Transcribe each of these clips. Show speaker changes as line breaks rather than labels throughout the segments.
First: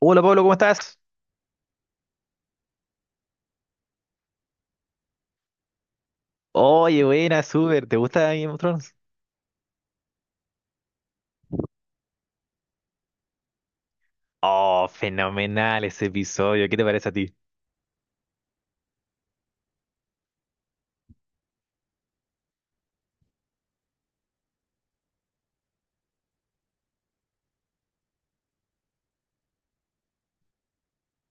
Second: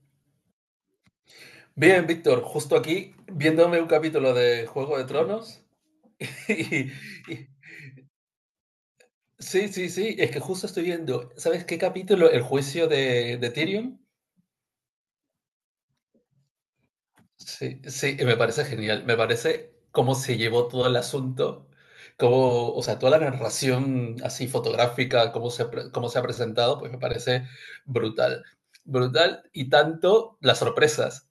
Hola Pablo, ¿cómo estás?
Bien, Víctor, justo aquí viéndome un capítulo de Juego de Tronos. Y,
Oye, buena,
y-
súper. ¿Te gusta Game of Thrones?
sí, sí, sí, es que justo estoy viendo, ¿sabes qué capítulo? El juicio de Tyrion.
Oh, fenomenal ese episodio. ¿Qué te parece a ti?
Sí, sí, y me parece genial. Me parece cómo se llevó todo el asunto, cómo, o sea, toda la narración así fotográfica, cómo se ha presentado, pues me parece brutal. Brutal y tanto las sorpresas.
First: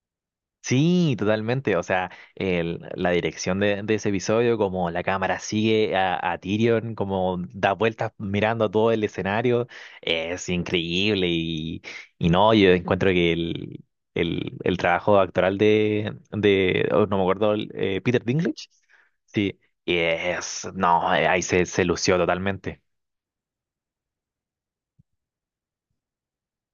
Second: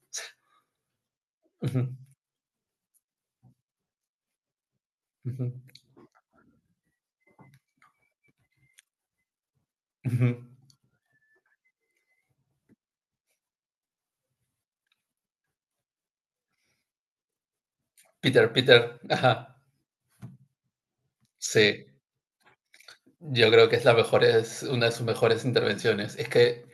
Sí, totalmente.
Ujú,
O sea, la dirección de ese episodio, como la cámara
ujú,
sigue a Tyrion, como da vueltas mirando a todo el escenario,
ujú.
es increíble. Y no, yo encuentro que el trabajo actoral de oh, no me acuerdo, el, Peter
Peter,
Dinklage,
Peter, ajá,
sí, es, no, ahí se
sí.
lució totalmente.
Yo creo que es la mejor, es una de sus mejores intervenciones. Es que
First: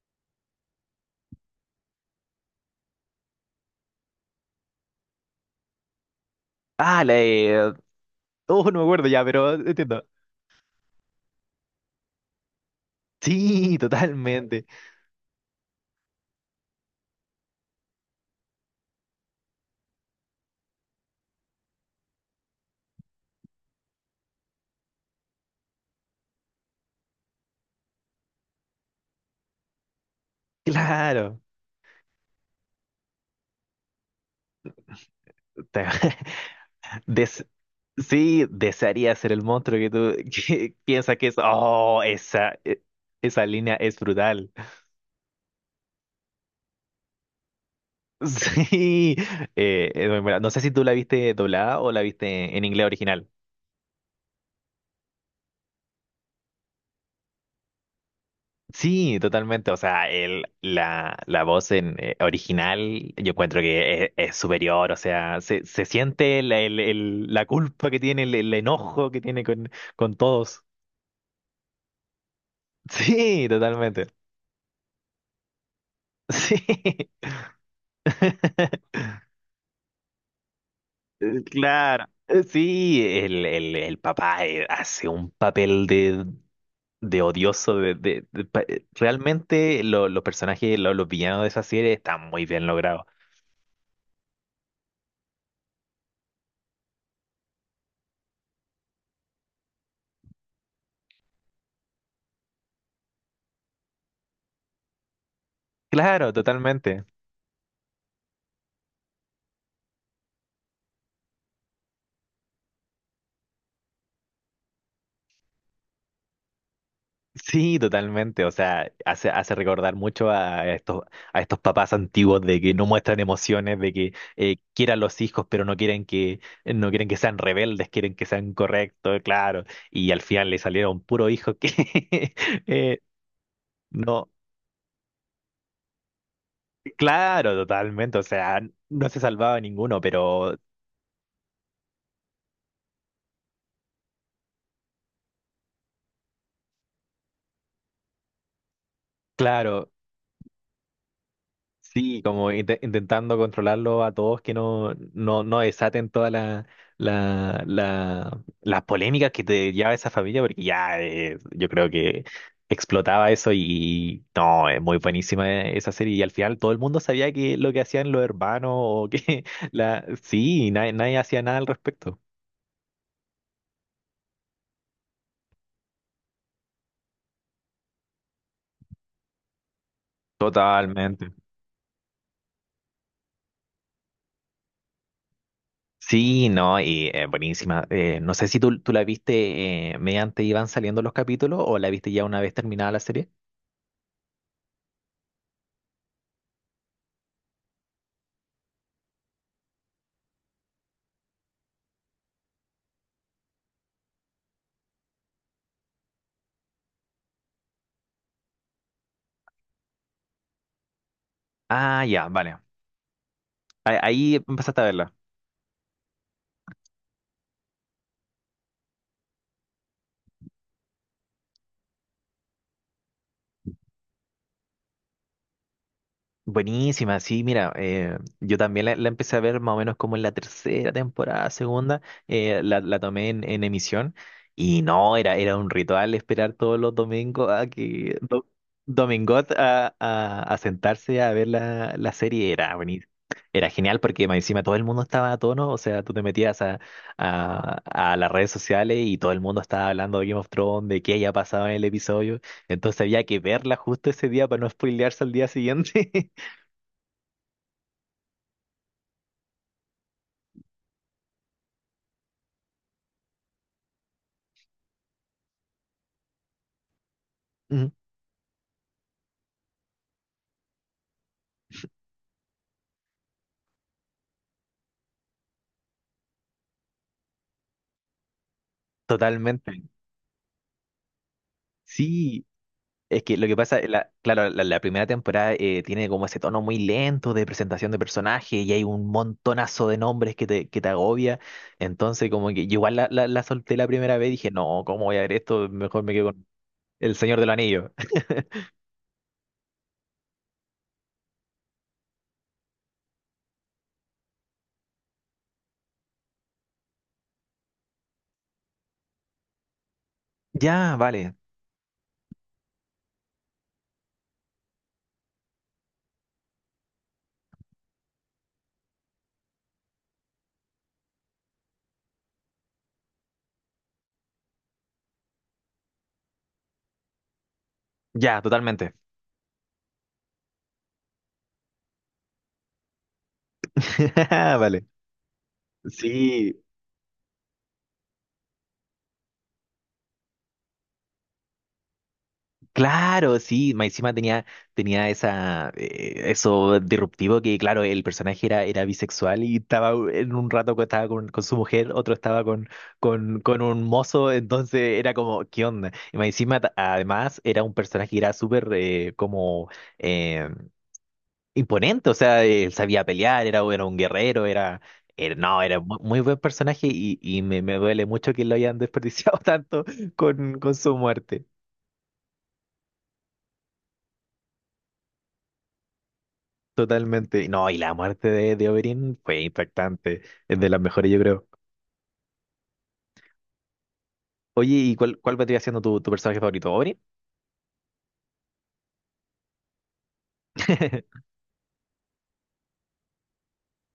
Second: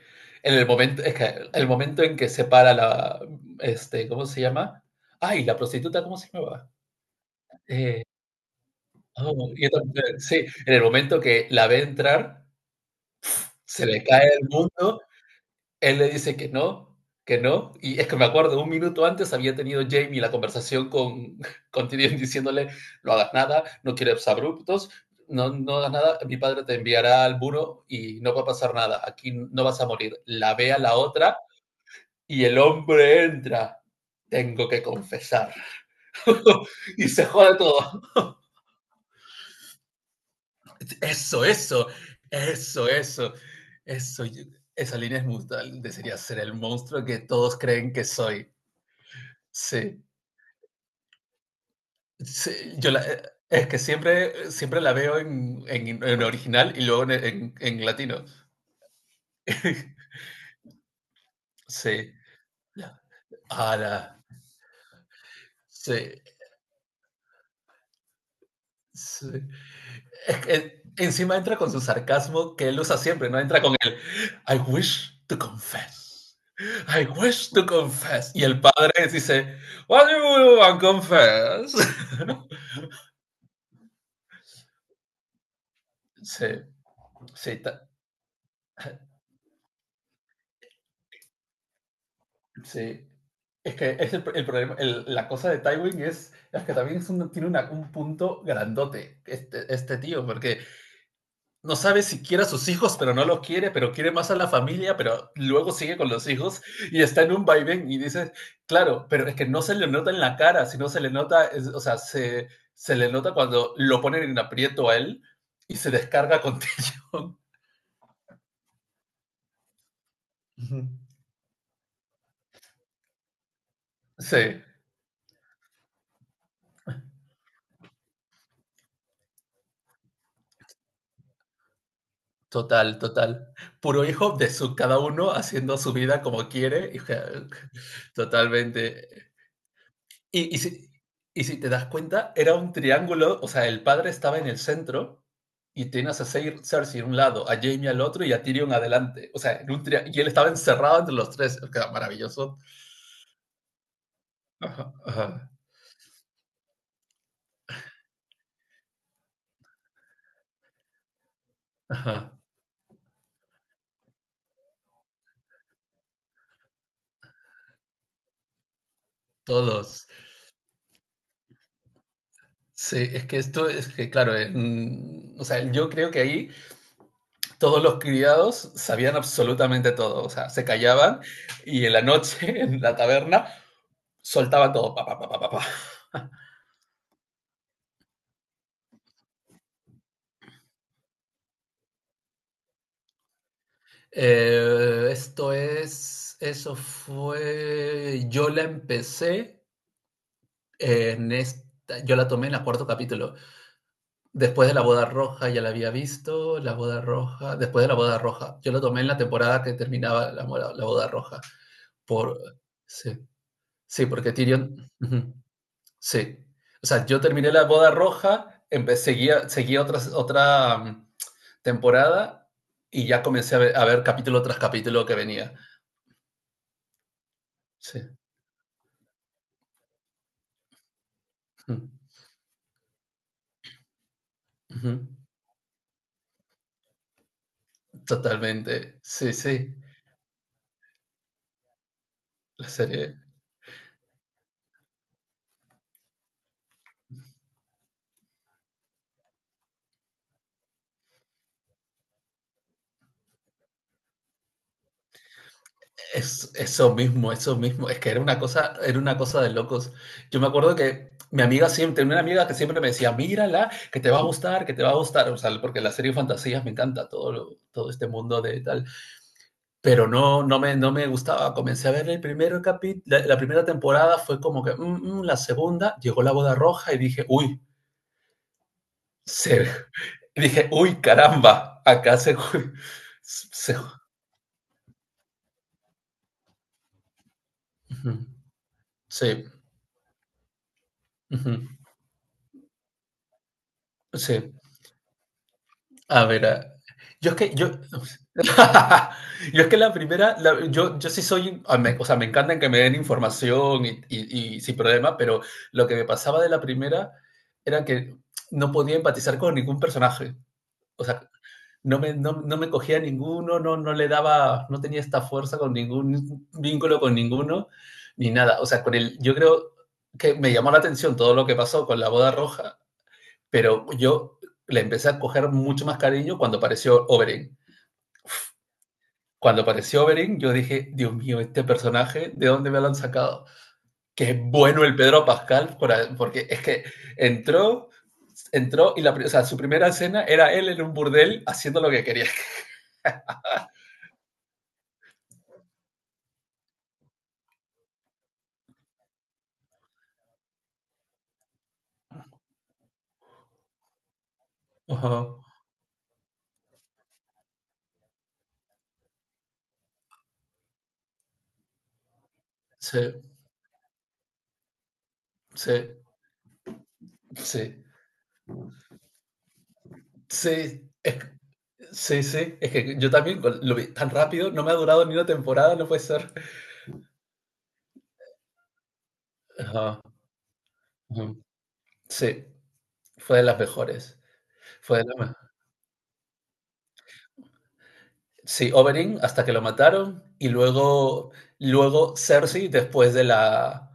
el momento en que se para la, ¿cómo se llama? Ay, la prostituta, ¿cómo se llamaba?
Ah, la de...
Eh,
Oh, no me acuerdo ya, pero entiendo.
sí, en el momento que la ve entrar,
Sí,
se le cae el
totalmente.
mundo. Él le dice que no, que no. Y es que me acuerdo, un minuto antes había tenido Jamie la conversación con, con Tyrion diciéndole, no hagas nada, no quieres abruptos, no, no hagas nada, mi padre te enviará al muro y no va a pasar nada, aquí no vas a morir. La ve a la otra
Claro.
y el hombre entra. Tengo que confesar.
Te-
Y se
des-
jode todo.
Sí, desearía ser el monstruo que tú que piensas que es.
Eso, eso,
Oh, esa,
eso, eso,
esa línea es
eso.
brutal.
Esa línea es brutal. Desearía ser el monstruo que todos creen que soy.
Sí.
Sí.
Es muy buena. No sé si tú la viste doblada o la
Sí,
viste en inglés
yo la
original.
es que siempre siempre la veo en original y luego en latino.
Sí, totalmente. O sea, el, la voz en,
Sí.
original yo encuentro
Ala,
que es superior. O sea, se
sí,
siente la, la culpa que tiene, el enojo que
sí.
tiene con
Es que
todos.
encima entra con su sarcasmo que él usa siempre, ¿no?
Sí,
Entra con el:
totalmente.
"I wish to confess,
Sí.
I wish to confess", y el padre dice: "What do you want to confess?"
Claro. Sí, el papá hace un papel
Sí,
de
sí, ta.
odioso. De, realmente los personajes, los villanos de esa serie están muy bien logrados.
Sí. Es que es el problema, la cosa de Tywin es que también es tiene un punto grandote este tío, porque no sabe si quiere a sus hijos, pero no los quiere, pero quiere más a la familia, pero luego sigue con los
Claro,
hijos y
totalmente.
está en un vaivén y dice, claro, pero es que no se le nota en la cara, sino se le nota, o sea, se le nota cuando lo ponen en aprieto a él y se descarga con Tyrion.
Sí, totalmente. O sea, hace, hace recordar mucho
Ujú.
a estos papás antiguos de que no muestran emociones, de que
Sí.
quieran los hijos, pero no quieren que, no quieren que sean rebeldes, quieren que sean correctos, claro. Y al final le salieron puro hijo que eh,
Total, total. Puro
no,
hijo de su cada uno haciendo su vida como quiere. Y ja.
claro, totalmente. O sea, no se
Totalmente.
salvaba ninguno,
Y,
pero
y si, y si te das cuenta, era un triángulo, o sea, el padre estaba en el centro y tenías a Cersei a un lado, a Jaime al otro y a Tyrion adelante. O sea,
claro.
y él estaba encerrado entre los tres. Que era
Sí, como
maravilloso.
intentando controlarlo a todos que no,
Ajá,
no,
ajá,
no desaten toda la, las polémicas que te lleva esa familia, porque ya yo creo que
ajá.
explotaba eso y no, es muy buenísima esa serie. Y al final todo el mundo sabía que lo que hacían los hermanos o que la
Todos.
sí, nadie, nadie hacía nada al respecto.
Sí, es que esto es que, claro, o sea, yo creo que ahí todos los criados sabían absolutamente todo, o sea, se callaban
Totalmente.
y en la noche, en la taberna, soltaban todo. Pa, pa, pa, pa, pa.
Sí, no, y buenísima. No sé si tú la viste mediante iban saliendo los capítulos o la viste ya una vez terminada la serie.
Esto es, eso fue, yo la empecé yo la tomé en el cuarto capítulo. Después de la boda roja ya la había visto, la boda roja, después de la boda roja, yo la tomé en la temporada que terminaba la boda roja.
Ah, ya,
Por,
vale.
sí,
A-
sí, porque
Ahí empezaste a
Tyrion...
verla.
Uh-huh. Sí. O sea, yo terminé la boda roja, seguía, seguía temporada y ya comencé a ver capítulo tras capítulo que venía.
Buenísima, sí, mira,
Sí.
yo también la empecé a ver más o menos como en la tercera temporada,
Ujú.
segunda, la, la tomé en emisión y
Ujú.
no, era, era un ritual esperar todos los domingos a que
Totalmente. Sí,
Domingot
sí.
a sentarse a ver la, la serie,
La
era buenísimo.
serie.
Era genial porque más encima todo el mundo estaba a tono, o sea, tú te metías a, a las redes sociales y todo el mundo estaba hablando de Game of Thrones, de qué haya pasado en el episodio. Entonces había que verla justo ese día para no spoilearse al día siguiente.
Es eso mismo, eso mismo. Es que era una cosa de locos. Yo me acuerdo que mi amiga siempre, tenía una amiga que siempre me decía, mírala, que te va a gustar, que te va a gustar. O sea, porque la serie de fantasías me encanta todo, todo
Ujú,
este mundo de tal. Pero no me gustaba. Comencé a ver el primer capítulo, la primera temporada fue como que, la segunda, llegó la boda roja y dije, uy, se,
totalmente.
dije, uy, caramba, acá se...
Sí, es que lo que
se-
pasa, la, claro, la primera temporada tiene como ese tono muy lento de presentación de
ujú,
personaje y hay un
sí,
montonazo de nombres que te agobia.
ujú,
Entonces, como que yo igual la, la solté la primera vez y dije,
sí.
no, ¿cómo voy a ver esto? Mejor me
A
quedo
ver,
con
ah,
El Señor del
yo...
Anillo.
Yo es que la primera, yo sí soy, ah, o sea, me encantan que me den información y sin problema, pero lo que me pasaba de la primera era que no podía empatizar con ningún personaje.
Ya,
O sea,
vale.
no me cogía ninguno, no le daba, no tenía esta fuerza con ningún vínculo con ninguno, ni nada. O sea, con el, yo creo que me llamó la atención todo lo que pasó con la boda roja, pero yo le empecé a coger mucho más cariño cuando apareció Oberyn.
Ya, totalmente.
Cuando apareció Oberyn, yo dije, Dios mío, este personaje, ¿de dónde me lo han sacado? Qué bueno
Vale.
el Pedro Pascal, porque es
Sí,
que entró, entró y la, o sea, su primera escena era él en un burdel haciendo lo que quería.
claro, sí, más encima tenía, tenía esa, eso disruptivo que, claro, el personaje era, era bisexual y estaba en un rato que estaba con su mujer, otro estaba con un mozo, entonces
Uh
era
-huh.
como, ¿qué onda? Y más encima, además, era un personaje que era súper como eh, imponente, o sea, él
Sí.
sabía pelear, era, era un guerrero, era, no,
Sí,
era muy, muy buen personaje y me
sí,
duele mucho que lo hayan desperdiciado tanto con
sí,
su
es,
muerte.
sí, sí, es que yo también lo vi tan rápido, no me ha durado ni una temporada, no puede ser.
Totalmente. No, y la muerte de Oberyn fue
Ajá,
impactante. Es de las mejores, yo
ujú.
creo.
Sí, fue de las mejores,
Oye, ¿y
fue de
cuál,
las me-
cuál vendría siendo tu, tu personaje favorito? ¿Oberyn?
sí, Oberyn hasta que lo mataron y luego, luego Cersei después de la,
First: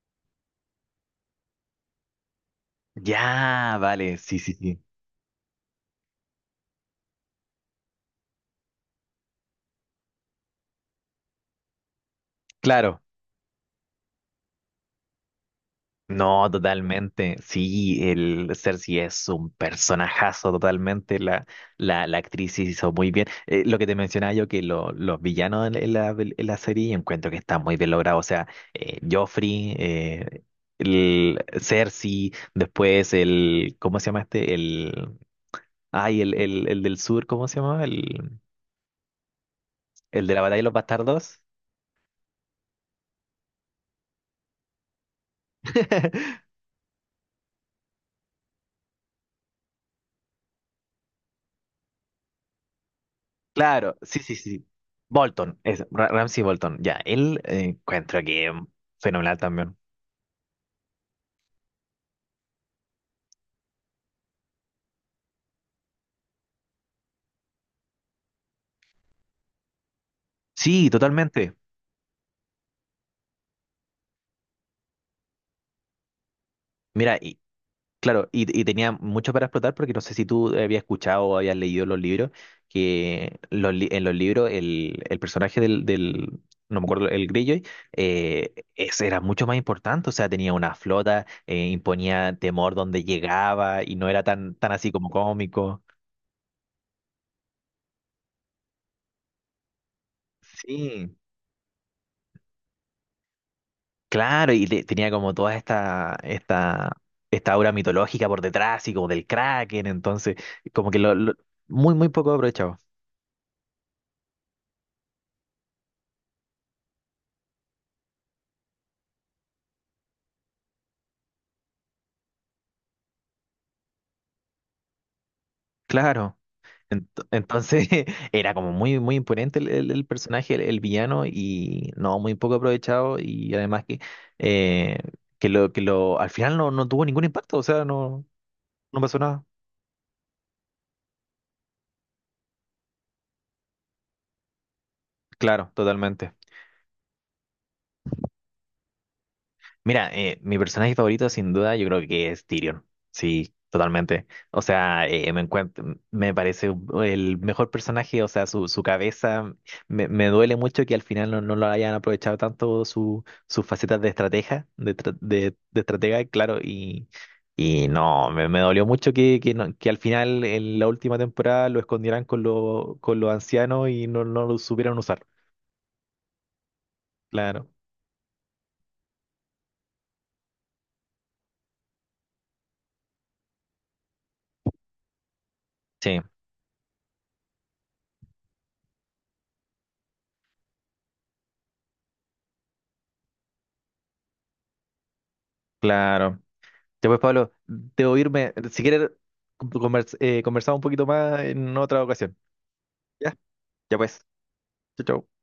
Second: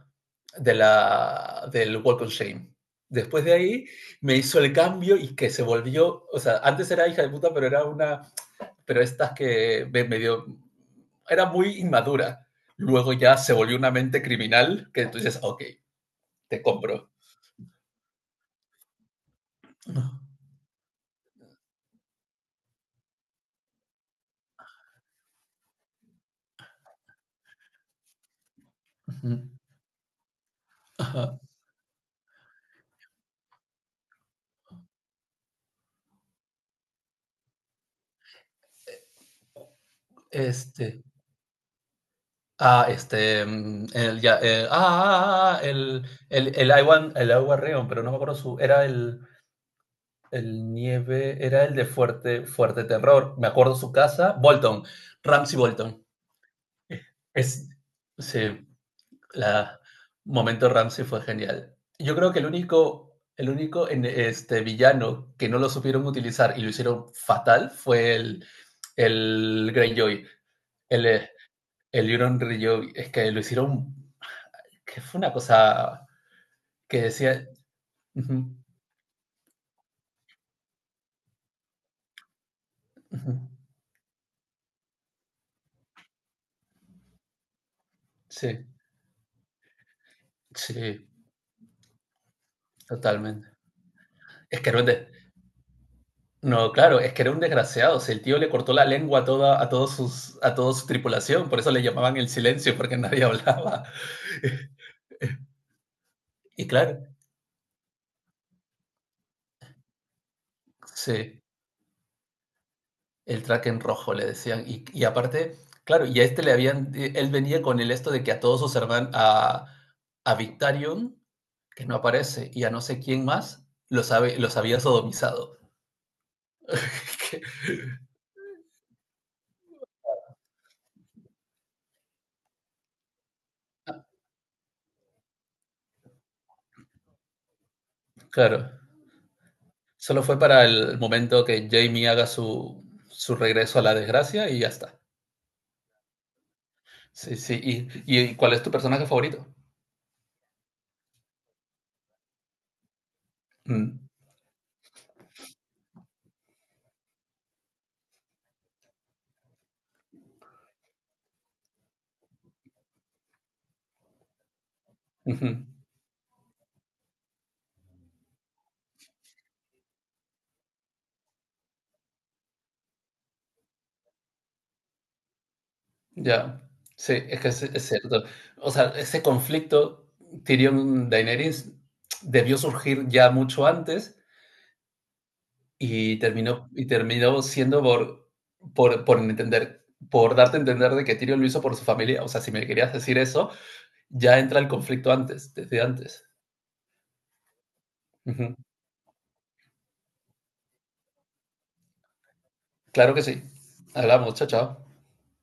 de la, del Walk of Shame. Después de
Ya,
ahí
vale,
me
sí, sí,
hizo el
sí.
cambio y que se volvió, o sea, antes era hija de puta, pero era una, pero estas que me medio... Era muy inmadura.
Claro,
Luego ya se volvió una mente criminal que entonces dices, ok,
no,
te compro.
totalmente. Sí, el Cersei es un personajazo totalmente. La actriz hizo muy bien. Lo que te mencionaba yo, que los villanos en la, en la en la serie encuentro que están muy bien logrados. O sea, Joffrey, el Cersei, después el, ¿cómo se llama este? El, ay, el del sur, ¿cómo se llama? El de la batalla de los
Este,
bastardos.
ah, este, mm, el, ya, el- ah, ah, ah, ah, ah, el agua Want pero no me acuerdo su, era el nieve, era el de fuerte, fuerte terror, me acuerdo su
Claro, sí,
casa,
sí, sí.
Bolton, Ramsay
Bolton, es
Bolton,
Ramsey Bolton. Ya, él
es,
encuentro que
sí.
fenomenal también.
La momento Ramsey fue genial. Yo creo que el único, villano que no lo supieron utilizar y lo hicieron fatal fue el Greyjoy,
Sí,
el, eh,
totalmente.
el Euron Greyjoy. Es que lo hicieron, que fue una cosa que
Mira, y
decía...
claro,
ujú,
y tenía mucho para explotar porque no sé si tú habías escuchado o habías leído los libros,
ujú,
que los en los libros el personaje del, no me acuerdo, el Greyjoy,
sí,
ese era mucho más importante, o sea, tenía una
sí,
flota, imponía temor donde
totalmente.
llegaba y no era tan,
Es que
tan
era
así como cómico.
no, claro, es que era un desgraciado. O sea, el tío le cortó la lengua a toda, a todos sus, a toda su
Sí.
tripulación, por eso le llamaban el silencio, porque nadie hablaba.
Claro, y tenía como toda esta,
Y
esta,
claro,
esta aura mitológica por detrás y como del Kraken, entonces, como que lo,
sí,
muy, muy poco aprovechado.
el Kraken rojo le decían. Y aparte, claro, y a este le habían, él venía con el esto de que a todos sus hermanos, a Victarion, que no aparece, y a no sé quién más, los, los había sodomizado.
Claro. Entonces era como muy, muy imponente el, el personaje, el villano, y no, muy poco aprovechado, y además eh, que lo, al final no, no tuvo ningún impacto, o sea, no,
Claro,
no pasó nada.
solo fue para el momento que Jamie haga su, su regreso a la desgracia y ya está.
Claro, totalmente.
Sí, sí. ¿Y cuál es tu personaje favorito?
Mira, mi personaje favorito sin duda yo creo que es Tyrion. Sí,
Mm,
totalmente. O sea, me encuentro, me parece el mejor personaje, o sea, su cabeza, me duele mucho que al final no, no lo hayan aprovechado tanto su, sus facetas de estratega, de,
ujú.
de estratega, claro, y no, me dolió mucho que, que al final en la última temporada lo escondieran con lo con los ancianos y no, no lo supieran usar.
Ya, sí, es que
Claro,
es cierto. O sea, ese conflicto Tyrion-Daenerys debió surgir ya mucho antes
sí,
y terminó siendo por entender, por darte a entender de que Tyrion lo hizo por su familia. O sea, si me querías decir eso, ya entra el conflicto antes, desde antes.
claro. Ya pues, Pablo, debo irme.
Ujú.
Si quieres, conversamos un poquito más en otra ocasión.
Claro que
¿Ya?
sí.
Ya pues.
Hablamos, chao, chao.
Chau, chau.